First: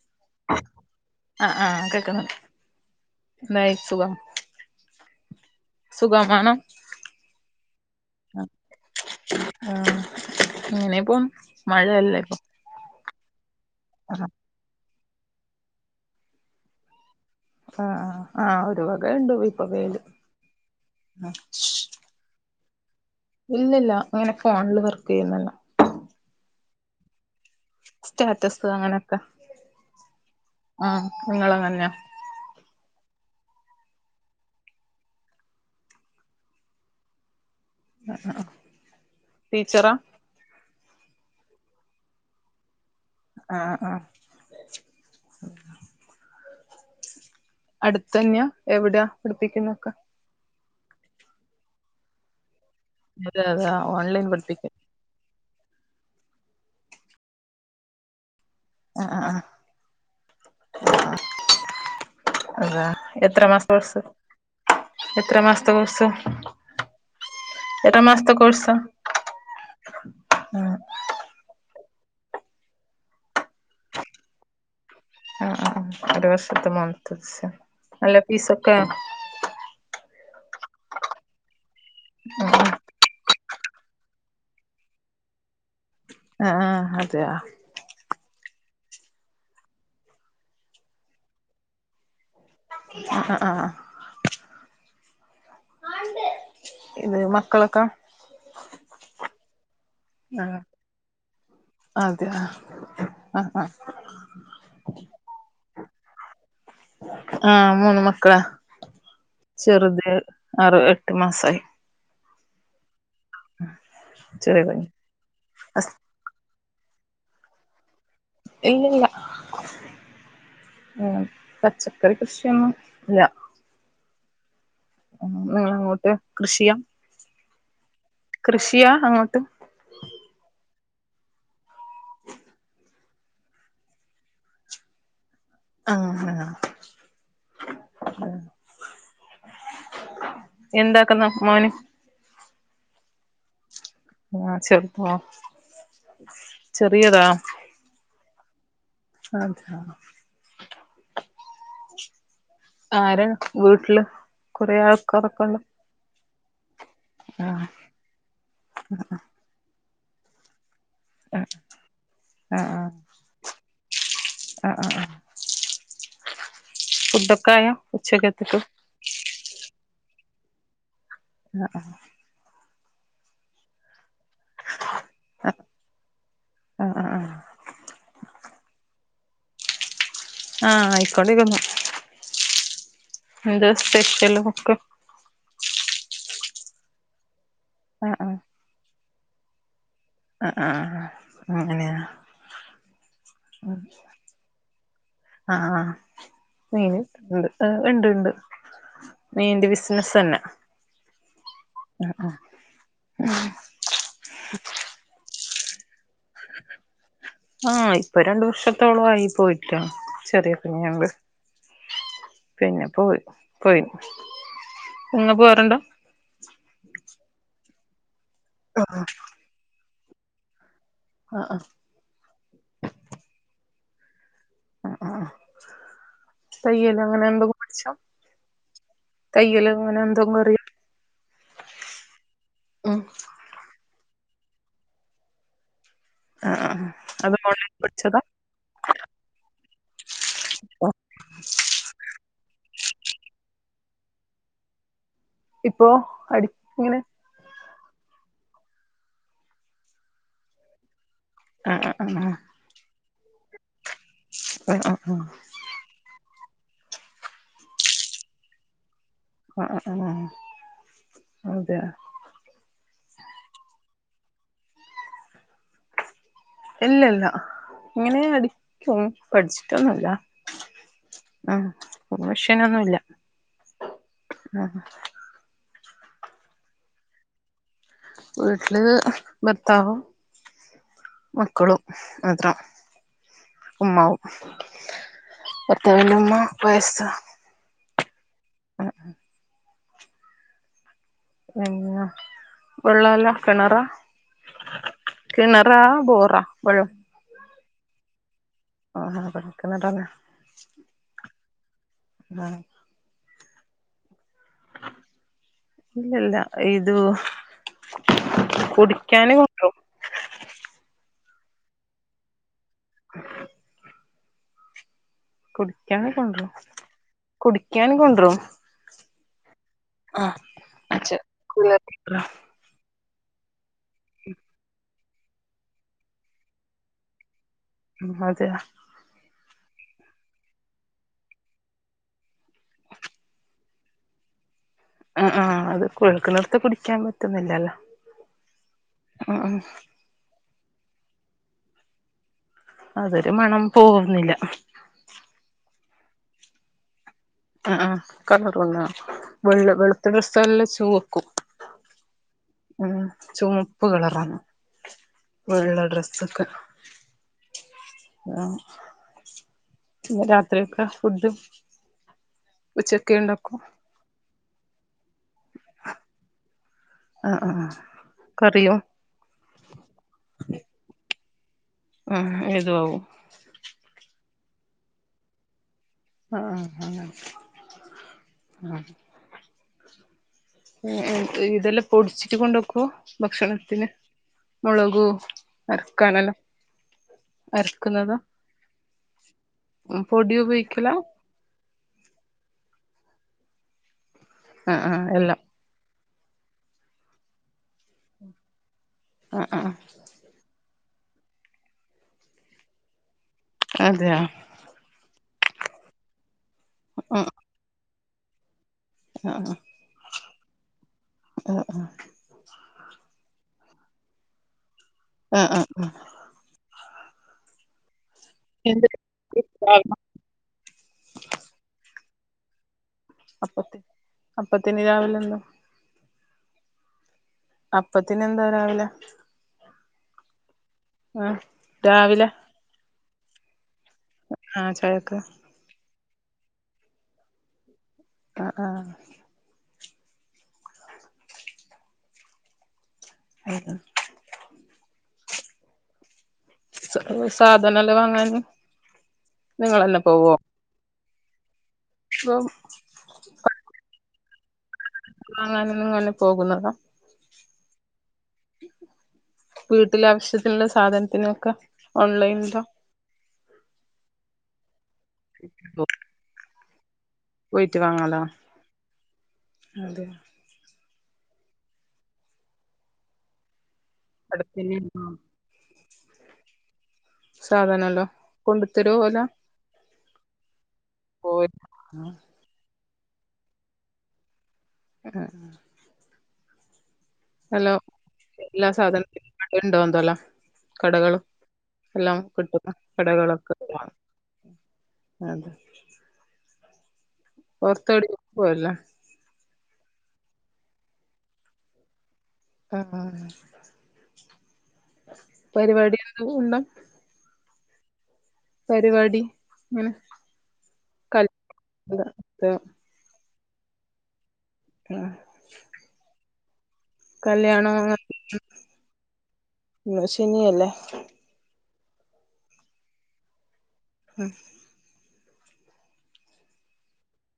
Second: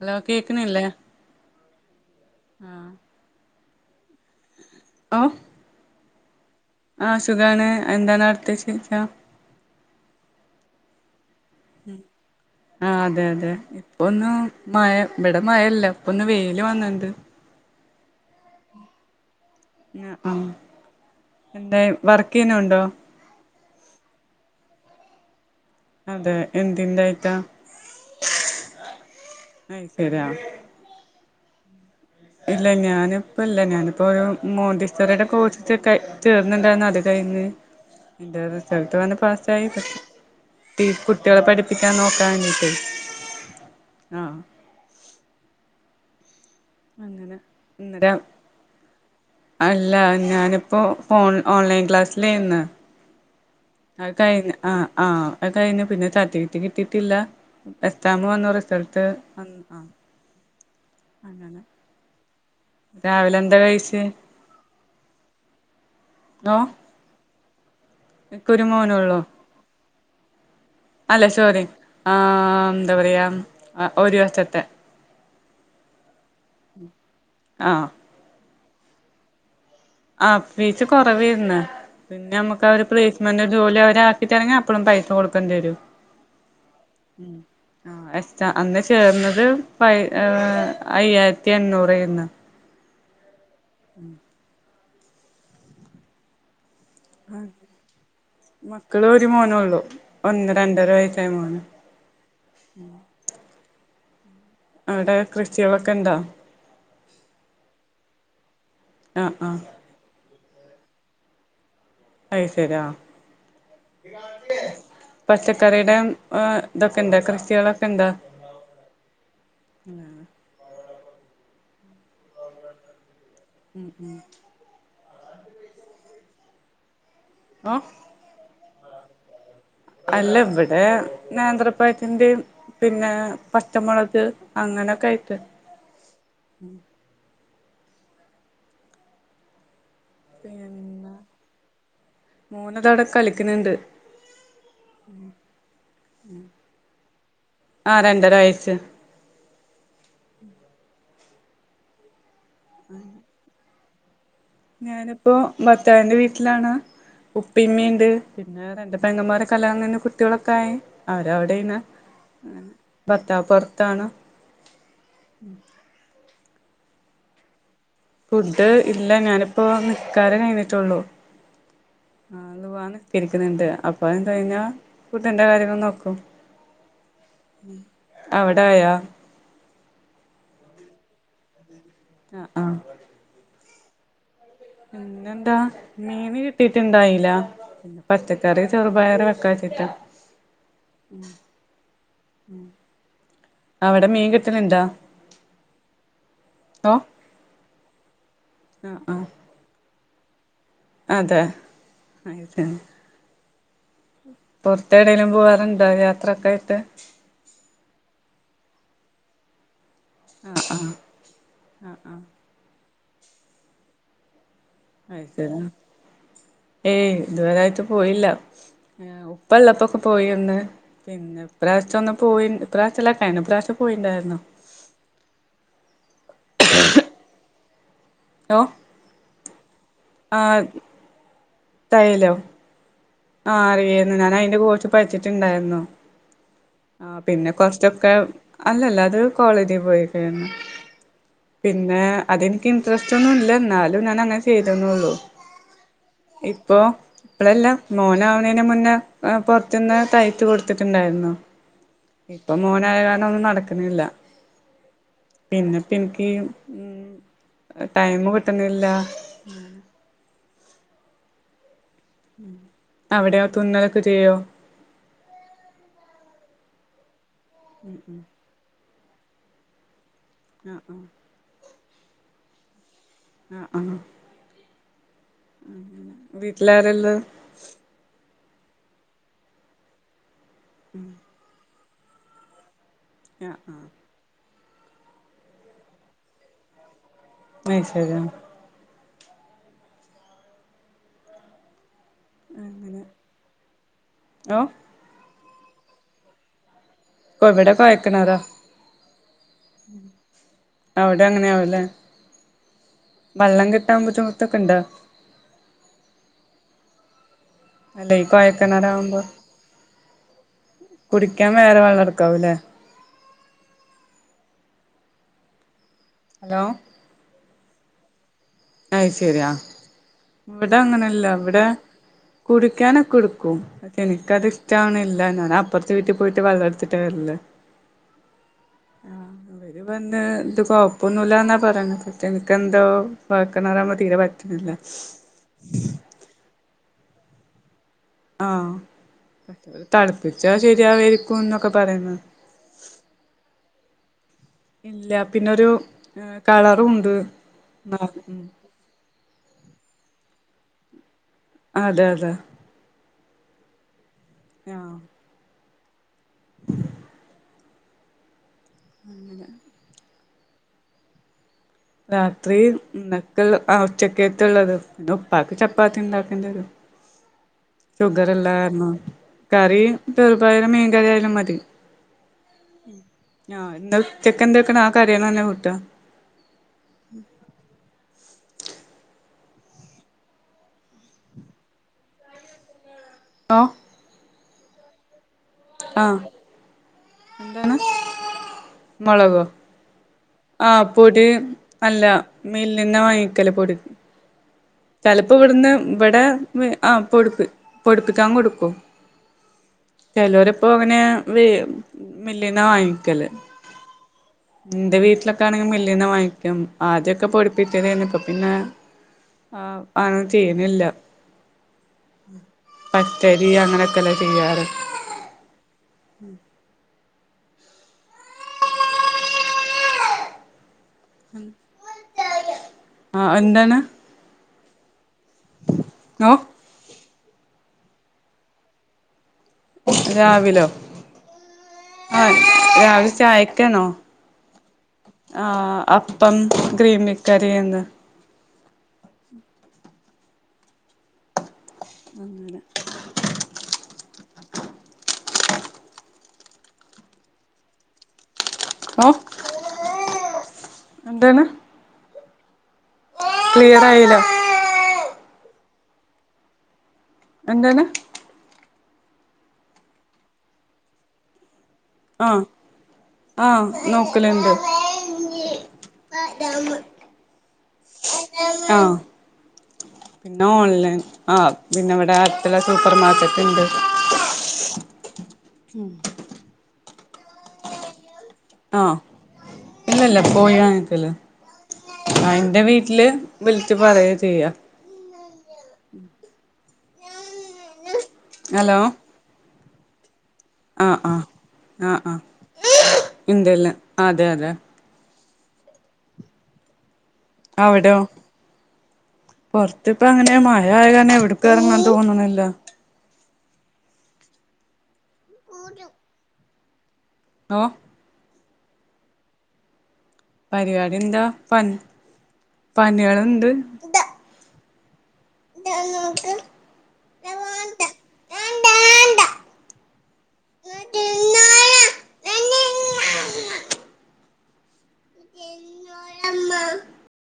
Hello കേക്കണില്ലേ ആഹ് ആഹ് കേക്കുന്നുണ്ട് എന്തായി സുഖം ഒ സുഖമാണ് ആഹ് സുഖാണ് എന്താണ് അടുത്തേ വിശേഷം ആ ഇന്നിപ്പൊ മഴയല്ലേ ഇപ്പൊ ആഹ് അതെ അതെ ആഹ് ഇപ്പൊന്നും മഴ ഇവിടെ മഴല്ല ഇപ്പൊന്ന് വെയില് വന്നണ്ട് ആഹ് ആഹ് ഒരു വക ഉണ്ട് പോയി ആഹ് ആഹ് എന്തായി വർക്ക് ചെയന്ന് ഉണ്ടോ ഇല്ലില്ല ഇങ്ങനെ ഫോണിൽ വർക്ക് ചെയ്യുന്നല്ല അതെ എതിൻ്റെ ആയിട്ടാ സ്റ്റാറ്റസ് അങ്ങനെയൊക്കെ അത് ശരിയാ ആ നിങ്ങളങ്ങനെയ ഇല്ല ഞാനിപ്പ ഇല്ല ഞാനിപ്പോൾ ഒരു മോണ്ടിസ്റ്റ റിടെ കോഴ്സൊക്കെ ചേർന്നണ്ടായിന്ന് അത് കഴിഞ്ഞ് എന്റെ റിസൾട്ട് വന്ന് പാസ്സായി ടീച്ചറാ കുട്ടികളെ പഠിപ്പിക്കാൻ നോക്കാഞ്ഞ്ട്ട് ആഹ് ആഹ് ആഹ് അങ്ങനെ അടുത്ത ഇന്നലെ തന്നെയാ എവിടെയാ പഠപ്പിക്കുന്നൊക്കെ ഞാനിപ്പോൾ ഓൺ ഓൺലൈൻ ക്ലാസ്സലെന്നു അതെ അതെ അത് ഓൺലൈൻ കഴിഞ്ഞു പഠിപ്പിക്കൽ ആഹ് ആഹ് അത് കഴിഞ് പിന്നെ സർട്ടിഫിക്കറ്റ് കിട്ടിയിട്ടില്ല എസ്താാം വന്ന ത്തടുത്ത് ആഹ് ആഹ് ആഹ് വന്ന് ആ അങ്ങാണ് അതാ എത്ര മാസ ത്തെ കൊർസ കഴിച്ചേ എത്ര മാസത്തെ കൊർസ [unintelligible] എത്ര മാസത്തെ എനിക്കൊരു കൊർസാ മോനൊള്ളൂ അല്ല സോറി ആഹ് എന്താ പറയാ ഒരു വർഷത്തെ ആഹ് ആഹ് ഒരു വർഷത്തെ മൻ തച്ച ആഹ് അല്ലാത്തിസൊക്കെ ആ ഫീസ് കൊറവെരന്ന് പിന്നെ നമുക്ക് അവര് പ്ലേസ്മെന്റ് ജോലി അവ കിട്ടാണങ്ങി അപ്പഴും പൈസ കൊടുക്കേണ്ടിവരും ആഹ് ആഹ് അതെയൊ ആ എസ് അന്ന് ചേർന്നത് പ അയ്യായിരത്തി എണ്ണൂറായിരുന്ന് ആഹ് ആഹ് ഉം [unintelligible] ഇത് ആഹ് മക്കളൊക്കെ മക്കള് ഒരു മോന ഉള്ളു ആ ഒന്ന് രണ്ടര വയസ്സായ മോന്- അതെ ആഹ് ആഹ് അവിടെ കൃഷികളൊക്കെ ഇണ്ടോ? ആഹ് മൂന്ന് മക്കളാ ആഹ് ആഹ് ചെറുത് ആറു എട്ട് മാസമായി അയി ശരിയാ ചെറിയ കുഞ്ഞ് പച്ചക്കറിയുടെ- ആഹ് ഇതൊക്കെ ഇണ്ട് ക്രിസ്ത്യള ഒക്കെ ഇണ്ട്? ഇല്ല ഇല്ല- പച്ചക്കറി കൃഷിയൊന്നും ഇല്ല- ഉം ഉം. നിങ്ങ അങ്ങോട്ട് കൃഷിയാ ആഹ് കൃഷിയാ അങ്ങോട്ട് അല്ല ഇവിടെ നേത്രപ്പഴത്തിന്റെയും പിന്നെ പച്ചമുളക് അങ്ങനെയൊക്കെ ആയിട്ട് ആഹ് ആഹ് പിന്നെ എന്താക്കുന്നു മോന്? മോന് താടെ കളിക്കുന്നുണ്ട്- ആഹ് ചെറുപ്പോ ചെറിയതാ- ആഹ് രണ്ടര വയസ് ആഹ് ആരാണ് വീട്ടില്? കൊറേ ഞാനിപ്പോ ആൾക്കാരൊക്കെ ഉണ്ട് ഭർത്താവിന്റെ വീട്ടിലാണ് ആഹ് ഉപ്പിമ്മിണ്ട്. രണ്ട് പെങ്ങന്മാരെ കല്യാണം കഴിഞ്ഞപോ കുട്ടികളൊക്കായി ആഹ് അവരവിടേന്ന് ആഹ് ഭത്താവ് പുറത്താണ്- ആഹ് ആഹ് ആഹ് ഫുഡൊക്കെ ആയോ? ഫുഡ് ഇല്ല ഞാനിപ്പോ നിക്കാരം കഴിഞ്ഞിട്ടുള്ളൂ. ആഹ് ആഹ് ആഹ് ളുഹാ നിക്കരിക്കുന്നുണ്ട്- അപ്പോൾ എന്ത കഴിഞ്ഞാൽ ഫുഡിൻ്റെ കാര്യങ്ങൾ നോക്കും. ആഹ് ആഹ് ആഹ് അവിടായാ? ആഹ് ആയിക്കൊണ്ടിരിക്കുന്നു. ആഹ് ആഹ് എന്താ സ്പെഷ്യൽ ഒക്ക്? ഇന്നെന്താ മീന് കിട്ടിയിട്ട് ഇണ്ടായില്ല ആഹ് ആഹ് പച്ചക്കറി ചെറുപയറ് വെക്കാചിട്ടാ ആഹ് ആഹ് അങ്ങനെയ- അവടെ മീൻ കിട്ടല്ണ്ടാ? ആഹ് ആഹ് മീന് ണ്ട് ഉണ്ട് ഉണ്ട് ആഹ് ആഹ് മീന്റെ വി [unintelligible] അതെ [unintelligible] എടെങ്കിലും പോകാറുണ്ടോ യാത്രൊക്കെ ആയിട്ട്? ആഹ് ഇപ്പൊ രണ്ടു വർഷത്തോളായി പോയിട്ട്. ചെറിയ ആഹ് ആഹ് കുഞ്ഞുണ്ട് ആഹ് ആഹ് പിന്നെ പോയി പോയിന് അതെ ഏയ് ഇതുവരായിട്ട് പോയില്ല- പ്പള്ളപ്പൊക്കെ പോയിന്ന് പിന്നെ ആഹ് ആഹ് ഇപ്രാവശ്യം ഒന്ന് പോയി ഇപ്രാവശ്യല്ല കഴിഞ്ഞ പ്രാവശ്യം പോയിണ്ടായിരുന്നു. ആഹ് ആഹ് തയ്യലോ അങ്ങെനെ എന്തൊക്കെ പഠ്ച്ചോ ലോ തയ്യല് ങ്ങനെ എന്തൊങ്കും അറ്യോ തയ്യലോ ഉം ആഹ് അറിയായ്ര്ന്നു ഞാൻ അയ -ന്റെ കോഴ്സ് പഠിച്ചിട്ട്ണ്ടായിര്ന്നു ആ ആ ആഹ് അത് പിന്നെ ഓൺലൈൻ കൊർച്ചൊക്കെ പഠിച്ചതാ അല്ലല്ലാ അത് കോളേജി പോയെക്കേര്ന്ന് പിന്നെ അതെനിക്ക് ഇൻട്രെസ്റ്റാെന്നുല്ല ന്നാലും ഞാൻ അങ്ങെനെ ചെയ്തെന്നൊള്ളു ഇപ്പോ അടി ഇപ്പോ ഇങ്ങനെ ഇപ്പളല്ലാ മോനാവ്ണേന്റെ മുന്നേ ഏഹ് പൊർത്ത്ന്നെ തയ്ച് കൊട്ത്തിട്ട്ണ്ടായ്ര്ന്നു ആ ആ ആ ഇപ്പം മോനായ കാരണം ഒന്നും നടക്ക്ണില്ലാ ആ ആ പിന്നെപ്പം ഇൻക്ക് ഉം ടൈമും കിട്ട്ണില്ലാ അഹ് അഹ് അഹ് അതെയാ അവിടെയാേ തുന്നലൊക്കെ ചെയ്യോ ഇല്ലല്ലാ ഇങ്ങെനെ അടിക്കും പഠിച്ചിട്ടൊന്നുംല്ല ആഹ് ആഹ് ആഹ് പ്രൊമോഷനൊന്നു ഇല്ല ആഹ് ആഹ് ആഹ് വീട്ടിലാരാള്ളെ വീട്ട്ല് ഭർത്താവും ഉം മക്കളും മാത്രം ആ ആ ഉമ്മാവും ഭർത്താവിന്റെ ഉമ്മ വയസ്സാ വെയ്സായ്താ അഹ് പിന്നെ അങ്ങനെ വെള്ളൊല്ലാ കെണെറാ ഓ കിണെറാ ബോറാ വെള്ളം ഇപ്പം ഇവിടെ കൊഴക്കിണറാ ആഹാ കൊയൽക്കിണറാണ് അവിടെം അങ്ങെനെയാവുല്ലെ ആഹ് വള്ളം കിട്ടാൻ ബുദ്ധിമുട്ടൊക്കെണ്ടോ ഇല്ലല്ല ഇതു അല്ലേ ഈ കൊഴക്കിണറാവുമ്പോ കൊണ്ടരും കുടിക്കാൻ വേറെ വെള്ളം എട്ക്കാവും ലേ കുടിക്കാൻ കൊണ്ട്രും ഹലോ കുടിക്കാൻ കൊണ്ട്രും അയ്സെരി ആഹ് ഇവ്ടെ അച്ഛൻ അങ്ങെനെല്ലാ വ്ടേ കുടിക്കാനൊക്കെട്ക്കും പക്ഷെ എനിക്കത് ഇഷ്ടാവ്ണില്ല ഞാന പ്പർത്തെ വീട്ടി പോയിട്ട് വള്ളട്ത്തിട്ട് വര്ലാ ഉം അതെയാ ആഹ് വര് വന്ന് ഇത് കൊപ്പൊന്നുല്ലാന്നാ പറീണെത് പറ്റേ ൻക്കെന്തോ കൊഴക്കിണറാവുമ്പോ തീരെ പറ്റ്ണ്ല്ലാ ഉം ഉം അത് കുഴൽക്കിണറ്ത്തെ കുടിക്കാൻ പറ്റ്ന്നില്ലല്ലാ ആഹ് ത് തൾപ്പിച്ചാ ശെരിയാവേയ്രിക്കും ന്നൊക്കെ പറയ്ന്ന് അതൊരു മണം പോവുന്നില്ലാ ഇല്ല പിന്നൊരു ഏഹ് കളറൂണ്ട് ആഹ് ആഹ് കളറ് വെള്ളാ വെൾ വെൾത്തെ ഡ്രെസ്സെല്ലാം ചുവക്കും അതെ അതെ ഉം ചുമപ്പ് കളറാണ് ആഹ് വെള്ള ഡ്രസ് സുഖം ആഹ് ഇന്ന് രാ ത്രയൊക്ക ഫുഡ്‌ രാത്രി ന്നക്ക് ആഹ് ഉച്ചക്കേത്തുള്ളത് ന്നും പ്പാക്ക് ചപ്പാത്തി ണ്ടാക്കേണ്ടി വരും ആഹ് ആഹ് ഷുഗറ് ഉള്ള കറിയും കാരണം കറി ചെറുപായറും മീൻകറി ആയാലും മതി മ്മ് ഇതു ആവും ആ ഇന്നൽ ചിക്കന്റെക്കണ ആ കറികള് തന്നെ കൂട്ടുവ ആഹ് അങ്ങനെ ആഹ് ഉം ഉം ഇതെല്ലാ പൊടിച്ചിട്ട് കൊണ്ടക്കും ഓഹ് ഭക്ഷണത്തിന് മൊളകു നല കടല എന്താന്ന് മൊളകോ പൊടി ആഹ് ഉപയോഗിക്കല പൊടി അല്ല മില്ലിന്നാ വാങ്ങിക്കല് പൊടി ആ ആ ചെലപ്പോ എല്ലാം ഇവിടുന്ന് ഇവിടെ ആ പൊടിപ്പ് പൊടുപ്പിക്കാൻ കൊടുക്കും ആഹ് ആഹ് ചെലോരിപ്പം അങ്ങനെ വീ മില്ലീന്നാ വാങ്ങിക്കല് അതെയ ഇന്റെ വീട്ടിലൊക്കെ ആണെങ്കി മില്ലീന്ന് വാങ്ങിക്കും ആ ആദ്യൊക്കെ പൊടിപ്പിക്കലേ ന്ന് ഇപ്പം പിന്നെ ആഹ് അങ്ങന ചെയ്യ്ണ്ല്ല ഉം ഉം പച്ചരി അങ്ങനെയൊക്കെ ല്ലെ ചെയ്യാറ് ആഹ് ആഹ് മ് ഉം എന്റെ [unintelligible] ഉം അപ്പത്തി അപ്പത്തിനി രാവില എന്താ ന്നോ അപ്പത്തിന് എന്താ രാവിലെ രാവിലോ ആ രാവിലെ ആഹ് രാവില ചായക്കണോ ആഹ് ചായക്ക് ആ അപ്പംഗ്ര രീമിക്കറി ഏന്ന് ആഹ് ആഹ് അങ്ങനെ ഹാ ഹാ സ സാധനല്ലാം വാങ്ങാന് ഓ നിങ്ങളന്നെ എന്താണ് ബമ് ക്ലിയർ ആയില വാങ്ങാന് നിങ്ങനെ പോകുന്നതാ എന്താണ് വീട്ടില ആവശ്യത്തിനുള്ള സാധനത്തിനൊക്കെ ആഹ് ഓൺലൈനിലോ ആഹ് നേക്കലണ്ട് ന്നു ആ ഡമ പോയിട്ട് വങ്ങാലോ അതെ പിന്ന ഓൺലൈൻ ആഹ് പിന്നെ ഇവിടെ അട്ത്ത്ള്ള സൂപ്പർ മാർക്കറ്റ് ഇണ്ട് അട്ത്തന്നെണേ സാധനണ്ടോ കൊണ്ടു ആഹ് തരുവോ ഓല ഇല്ലല്ല പോയി വാങ്ങിക്കല് ആഹ് എന്റെ വീട്ടില് വിളിച്ച് പറയ ചെയ്യ ആഹ് ഹലേ എല്ലാ ഹലോ സാധനത്തി [inaudible] ഉണ്ടോ എന്തോല്ലോ ആഹ് ആഹ് കടകളും ആഹ് എല്ലാം ആഹ് കിട്ടുന്ന ഇണ്ടല്ലേ കടകളൊക്കൊണ് അതെ അതെ അതെ അവിടോ പൊറത്തടിം പോയില്ലേ? പൊറത്തിപ്പ അങ്ങനെ മഴ ആയ കാരണേ എവ്ട്ക്ക് എറങ്ങാൻ തോന്ന്ണില്ല. [unintelligible] പരിപാടി [unintelligible] [unintelligible] പരിപാടി ഹും പരിപാടി എന്താ പൻ പന്നിള്ണ്ട്. ആഹ് [inaudible] കല്യാണം ശനിയല്ലേ ഹും എന്നോരമ്മ